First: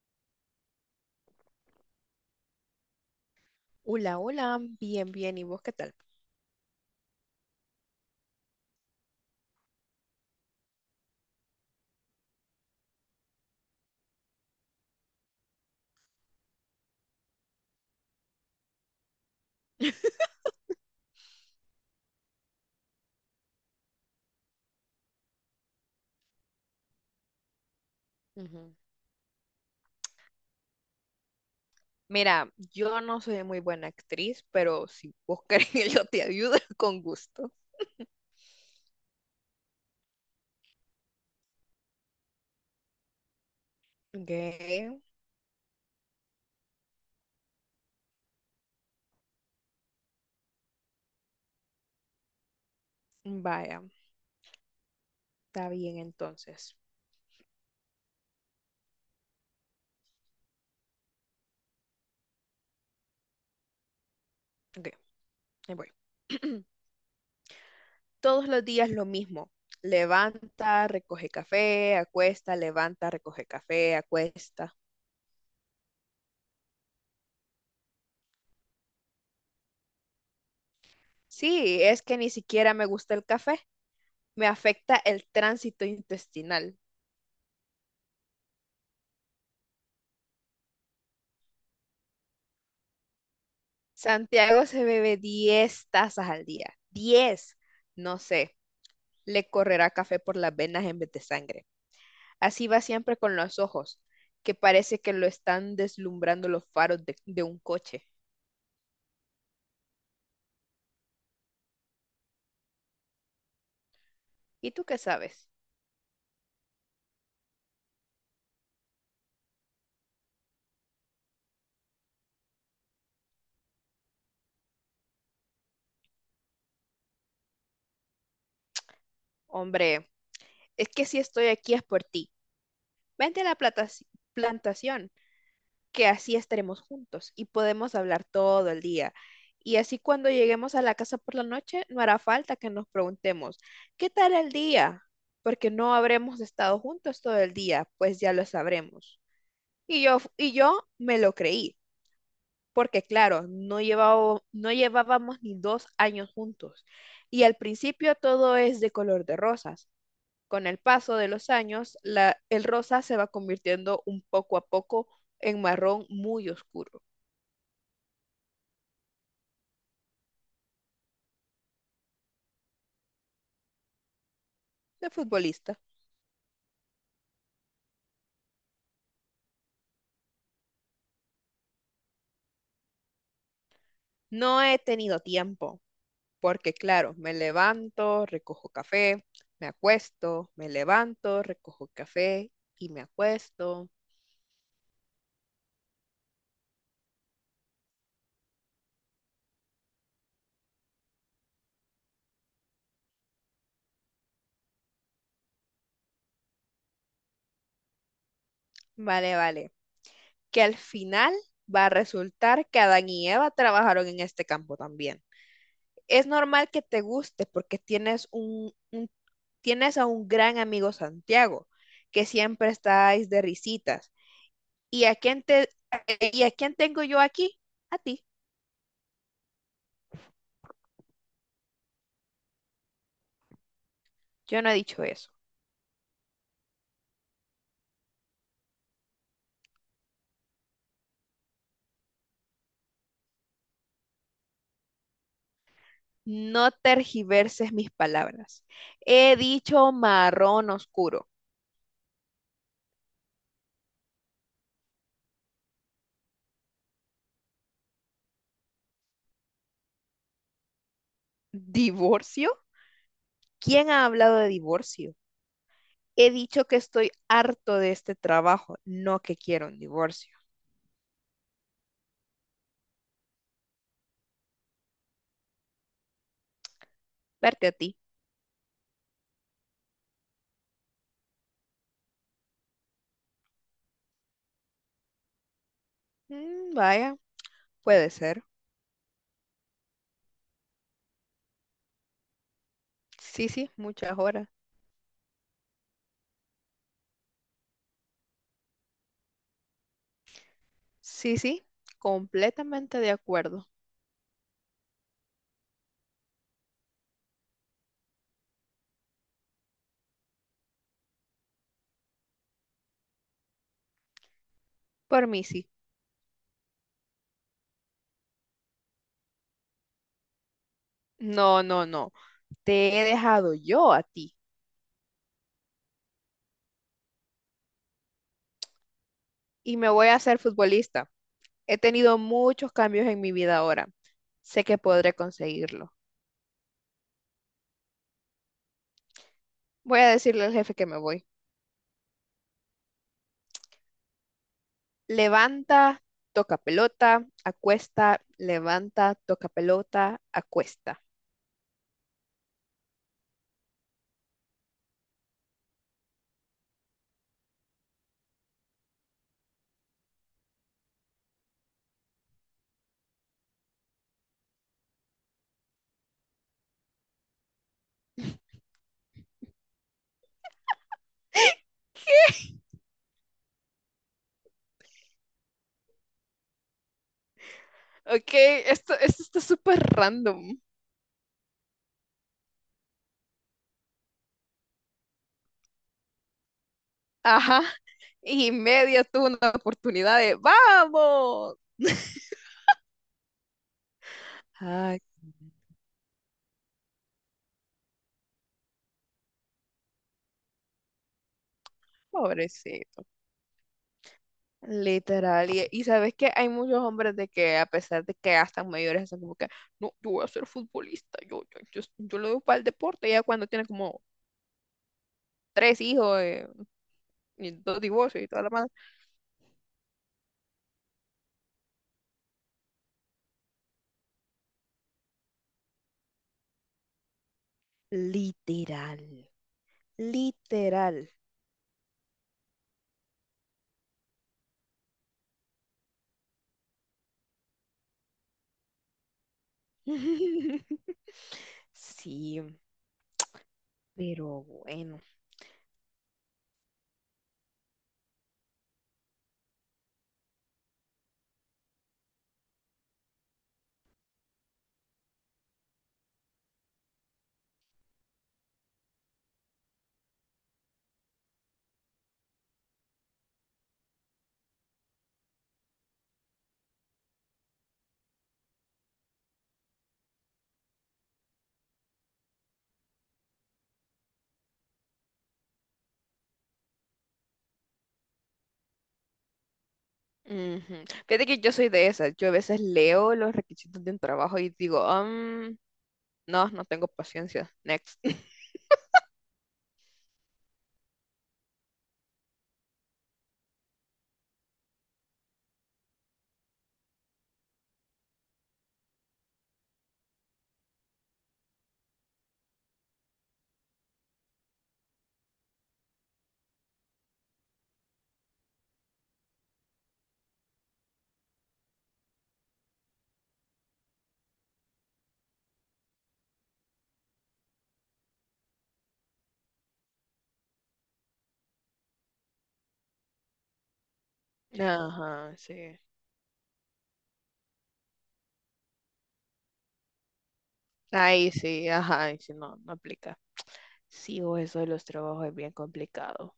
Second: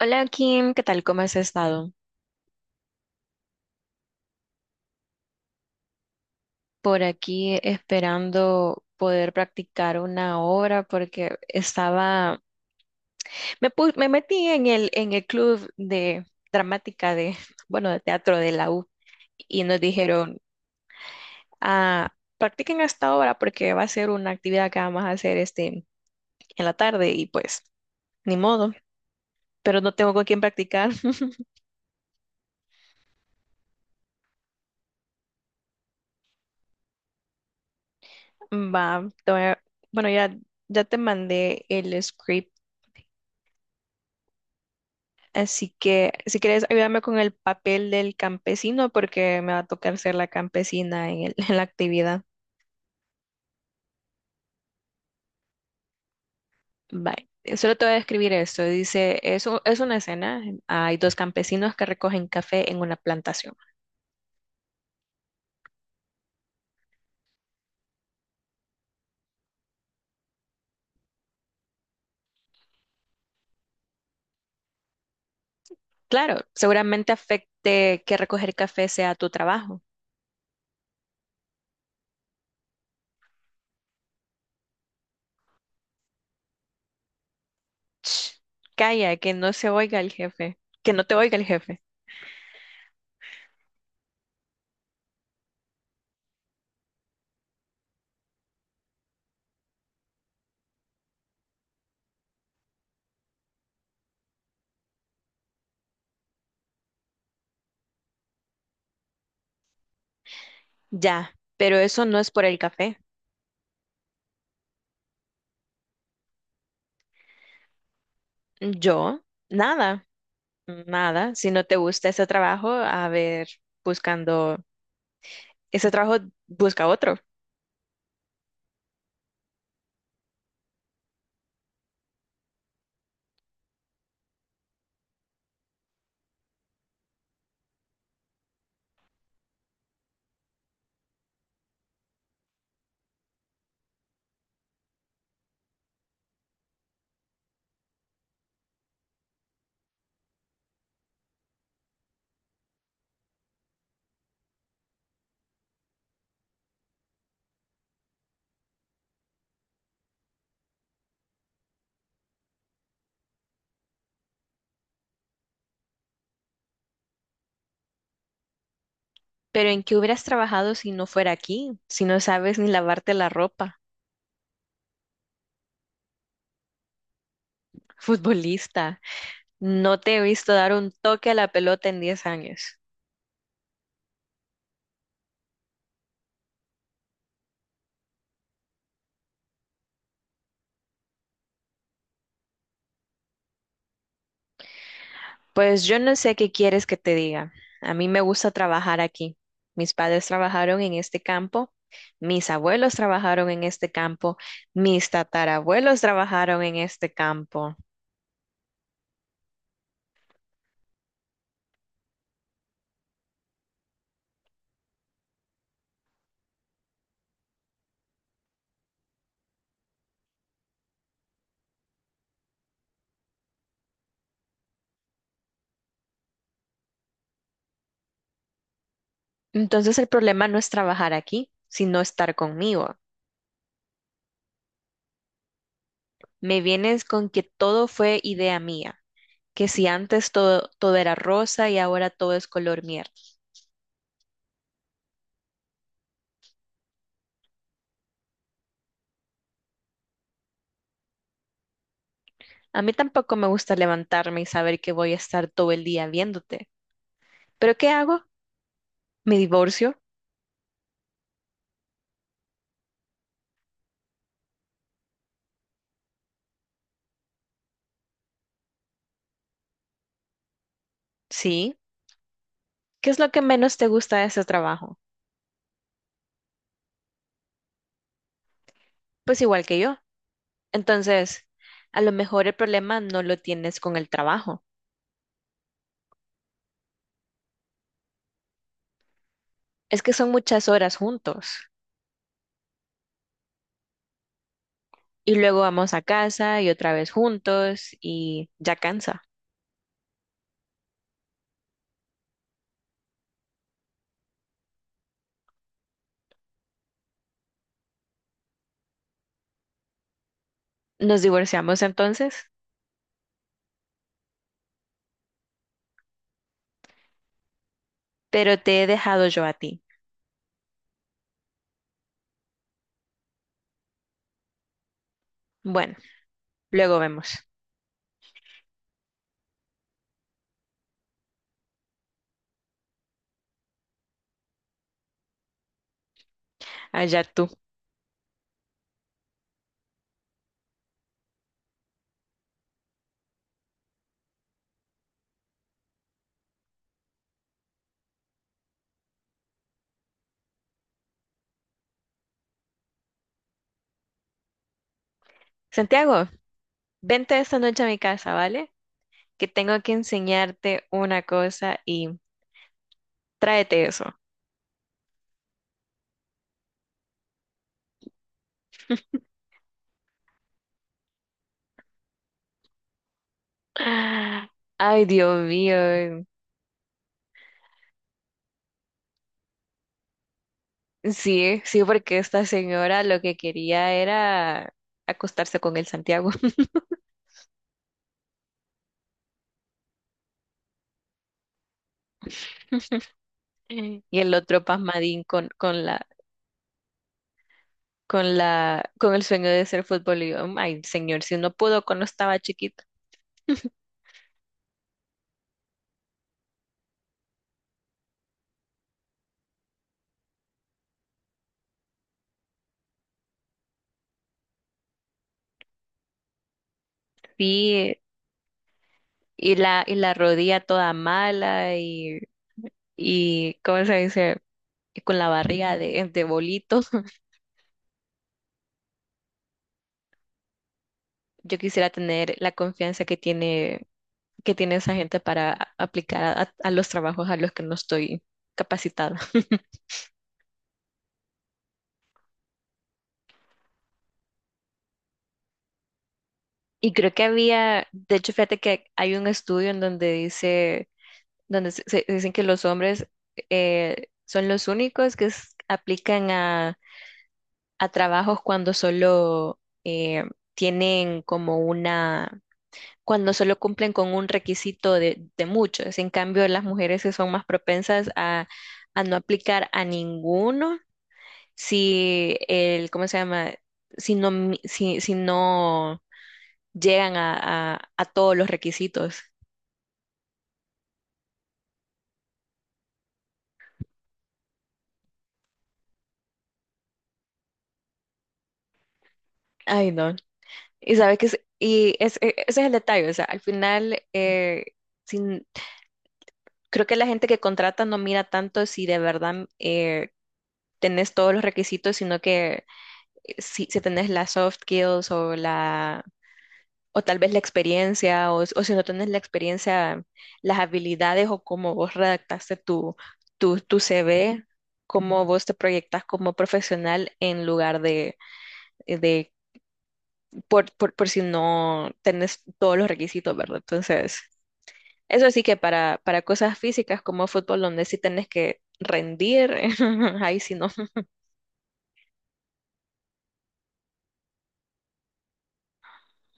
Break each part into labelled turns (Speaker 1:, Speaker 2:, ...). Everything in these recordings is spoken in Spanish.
Speaker 1: Hola Kim, ¿qué tal? ¿Cómo has estado?
Speaker 2: Hola, hola, bien, bien, ¿y vos qué tal?
Speaker 1: Por aquí esperando poder practicar una obra porque me metí en el club de dramática de, bueno, de teatro de la U y nos dijeron, ah, practiquen esta obra porque va a ser una actividad que vamos a hacer este, en la tarde y pues, ni
Speaker 2: Ujú.
Speaker 1: modo, pero no tengo con quién practicar.
Speaker 2: Mira, yo no soy muy buena actriz, pero si vos querés yo te ayudo con gusto.
Speaker 1: Va, te voy a- bueno, ya, Ya te mandé el script.
Speaker 2: Ok,
Speaker 1: Así que si quieres ayudarme con el papel del campesino, porque me va a tocar ser la campesina en la actividad.
Speaker 2: vaya, está bien entonces.
Speaker 1: Bye. Solo te voy a describir esto. Es una escena. Hay dos campesinos que recogen café en una plantación.
Speaker 2: Ok, ahí voy. Todos los días lo mismo. Levanta, recoge café, acuesta, levanta, recoge café, acuesta.
Speaker 1: Claro, seguramente afecte que recoger café sea tu trabajo.
Speaker 2: Sí, es que ni siquiera me gusta el café. Me afecta el tránsito intestinal.
Speaker 1: Ch, calla, que no se oiga el jefe. Que no te oiga el jefe.
Speaker 2: Santiago se bebe 10 tazas al día. 10, no sé, le correrá café por las venas en vez de sangre. Así va siempre con los ojos, que parece que lo están deslumbrando los faros de un coche.
Speaker 1: Ya, pero eso no es por el café.
Speaker 2: ¿Y tú qué sabes?
Speaker 1: Yo, nada. Nada, si no te gusta ese trabajo, a ver, buscando ese trabajo, busca otro.
Speaker 2: Hombre, es que si estoy aquí es por ti. Vente a la plantación. Que así estaremos juntos y podemos hablar todo el día. Y así cuando lleguemos a la casa por la noche, no hará falta que nos preguntemos, ¿qué tal el día? Porque no habremos estado juntos todo el día, pues ya lo sabremos. Y yo me lo creí, porque claro, no llevábamos ni 2 años juntos. Y al principio todo es de color de rosas. Con el paso de los años, el rosa se va convirtiendo un poco a poco en marrón muy oscuro.
Speaker 1: Pero ¿en qué hubieras trabajado si no fuera aquí? Si no sabes ni lavarte la ropa,
Speaker 2: De futbolista.
Speaker 1: futbolista. No te he visto dar un toque a la pelota en 10 años.
Speaker 2: No he tenido tiempo, porque claro, me levanto, recojo café, me acuesto, me levanto, recojo café y me acuesto.
Speaker 1: Pues yo no sé qué quieres que te diga. A mí me gusta trabajar aquí. Mis padres trabajaron en este campo, mis abuelos trabajaron en este campo, mis tatarabuelos trabajaron en este campo.
Speaker 2: Vale, vale. Que al final va a resultar que Adán y Eva trabajaron en este campo también. Es normal que te guste porque tienes a un gran amigo Santiago, que siempre estáis de risitas. ¿Y a quién te, y a quién tengo yo aquí? A ti.
Speaker 1: Entonces el problema no es trabajar aquí, sino estar conmigo.
Speaker 2: Yo no he dicho eso.
Speaker 1: Me vienes con que todo fue idea mía, que si antes todo era rosa y ahora todo es color miel.
Speaker 2: No tergiverses mis palabras. He dicho marrón oscuro.
Speaker 1: A mí tampoco me gusta levantarme y saber que voy a estar todo el día viéndote. ¿Pero qué hago? ¿Me divorcio?
Speaker 2: ¿Divorcio? ¿Quién ha hablado de divorcio? He dicho que estoy harto de este trabajo, no que quiero un divorcio.
Speaker 1: Sí. ¿Qué es lo que menos te gusta de ese trabajo?
Speaker 2: Verte a ti.
Speaker 1: Pues igual que yo. Entonces, a lo mejor el problema no lo tienes con el trabajo.
Speaker 2: Vaya, puede ser.
Speaker 1: Es que son muchas horas juntos.
Speaker 2: Sí, sí, muchas horas.
Speaker 1: Y luego vamos a casa y otra vez juntos y ya cansa.
Speaker 2: Sí, sí, completamente de acuerdo.
Speaker 1: Nos divorciamos entonces,
Speaker 2: Por mí sí.
Speaker 1: pero te he dejado yo a ti.
Speaker 2: No, no, no. Te he dejado yo a ti
Speaker 1: Bueno, luego vemos.
Speaker 2: y me voy a hacer futbolista. He tenido muchos cambios en mi vida ahora. Sé que podré conseguirlo.
Speaker 1: Allá tú.
Speaker 2: Voy a decirle al jefe que me voy. Levanta, toca pelota, acuesta, levanta, toca pelota, acuesta.
Speaker 1: Santiago, vente esta noche a mi casa, ¿vale? Que tengo que enseñarte una cosa y tráete eso. Ay, Dios mío.
Speaker 2: Ok, esto está súper random.
Speaker 1: Sí, sí, porque esta señora lo que quería era acostarse con el Santiago
Speaker 2: Ajá. Y media tuvo una oportunidad de ¡Vamos!
Speaker 1: y el otro
Speaker 2: Ay,
Speaker 1: pasmadín con el sueño de ser futbolista. Ay, señor, si no pudo cuando estaba chiquito.
Speaker 2: pobrecito. Literal, y sabes que hay muchos hombres de que a pesar de que ya están mayores, están como que, no, yo voy a ser futbolista, yo lo doy para el deporte, ya cuando tiene como tres hijos, y dos
Speaker 1: Sí,
Speaker 2: divorcios y toda la madre.
Speaker 1: y la rodilla toda mala y ¿cómo se dice? Y con la barriga de bolitos.
Speaker 2: Literal, literal.
Speaker 1: Yo quisiera tener la confianza que tiene esa gente para a- aplicar a los trabajos a los que no estoy capacitada.
Speaker 2: Sí, pero bueno.
Speaker 1: Y creo que había, de hecho, fíjate que hay un estudio en donde dicen que los hombres son los únicos que s- aplican a trabajos cuando solo tienen como una, cuando solo cumplen con un requisito de muchos. En cambio, las mujeres que son más propensas a no aplicar a ninguno, si el, ¿cómo se llama? Si no llegan a todos los requisitos.
Speaker 2: Ujú. Fíjate que yo soy de esas, yo a veces leo los requisitos de un trabajo y digo, No, no tengo paciencia, next."
Speaker 1: Ay, no. Y sabe que es, y es- e- Ese es el detalle, o sea, al final sin- creo que la gente que contrata no mira tanto si de verdad tenés todos los requisitos, sino que si tenés las soft skills o la o tal vez la experiencia o si no tenés la experiencia, las habilidades o cómo vos redactaste tu CV, cómo vos te proyectas como profesional en lugar de por si no tenés todos los requisitos, ¿verdad? Entonces, eso
Speaker 2: Ajá,
Speaker 1: sí que
Speaker 2: sí.
Speaker 1: para cosas físicas como fútbol, donde sí tenés que rendir, ahí sí no.
Speaker 2: Ahí sí, ajá, ahí sí, no, no aplica. Sí, o eso de los trabajos es bien complicado.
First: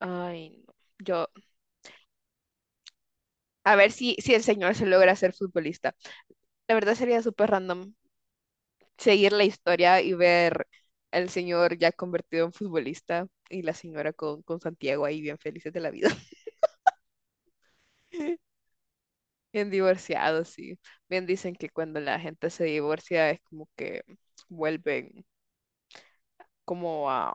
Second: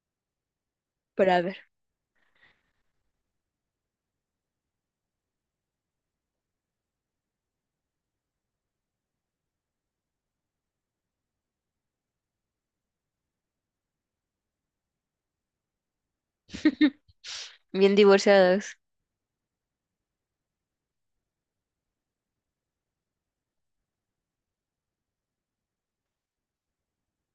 Speaker 2: Ay, no. Yo,
Speaker 1: Pero a ver,
Speaker 2: a ver si el señor se logra ser futbolista. La verdad sería súper random seguir la historia y ver al señor ya convertido en futbolista y la señora con, Santiago ahí bien felices de la vida.
Speaker 1: bien divorciados.
Speaker 2: Bien divorciados, sí. Bien dicen que cuando la gente se divorcia es como que vuelven como a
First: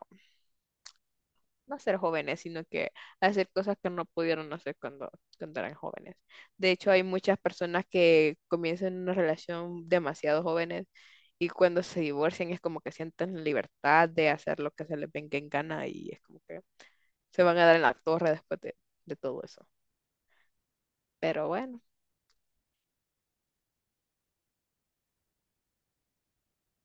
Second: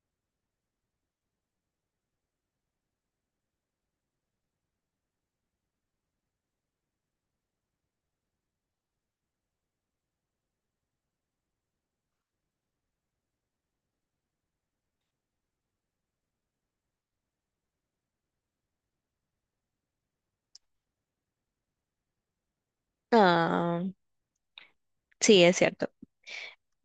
Speaker 2: no ser jóvenes, sino que hacer cosas que no pudieron hacer cuando eran jóvenes. De hecho, hay muchas personas que comienzan una relación demasiado jóvenes y cuando se divorcian es como que sienten libertad de hacer lo que se les venga en gana y es como que se van a dar en la torre de todo eso. Pero bueno,
Speaker 1: Ah, sí, es cierto.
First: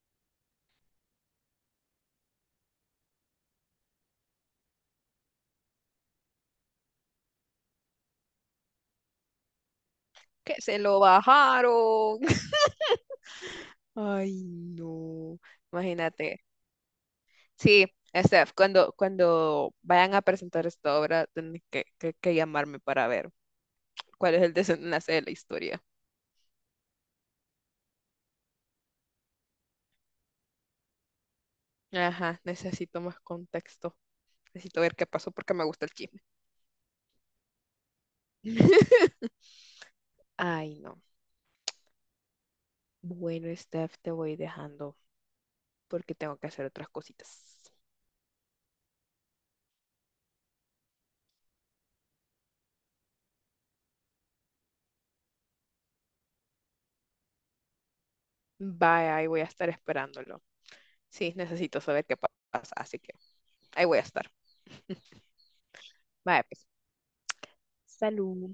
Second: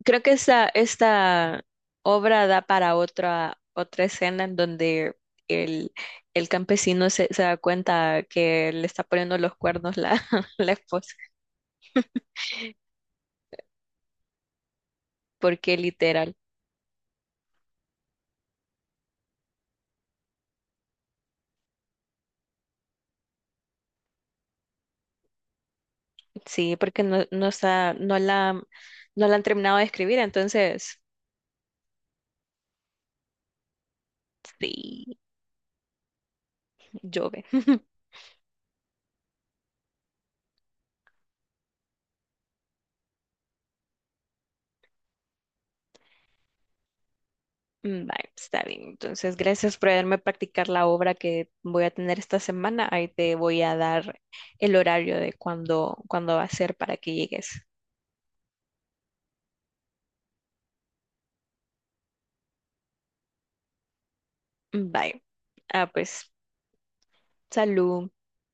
Speaker 1: Creo que esta obra da para otra escena en donde el, el campesino se da cuenta que le está poniendo los cuernos la,
Speaker 2: que
Speaker 1: la
Speaker 2: se lo
Speaker 1: esposa.
Speaker 2: bajaron. Ay, no.
Speaker 1: Porque literal,
Speaker 2: Imagínate. Sí. Steph, cuando vayan a presentar esta obra, tienen que llamarme para ver cuál es el desenlace de la historia.
Speaker 1: sí, porque no está, no la han terminado de escribir, entonces,
Speaker 2: Ajá, necesito más contexto. Necesito ver qué
Speaker 1: sí.
Speaker 2: pasó porque me gusta el chisme.
Speaker 1: Jove.
Speaker 2: Ay, no. Bueno, Steph, te voy dejando porque tengo que hacer otras cositas.
Speaker 1: Vale, está bien. Entonces, gracias por haberme practicar la obra que voy a tener esta semana. Ahí te voy a dar el horario de cuándo va a ser para que llegues.
Speaker 2: Bye, ahí voy a estar esperándolo. Sí, necesito saber pasa, así que ahí voy a estar.
Speaker 1: Bye. Ah, pues,
Speaker 2: Bye, pues.
Speaker 1: salud.
Speaker 2: Salud.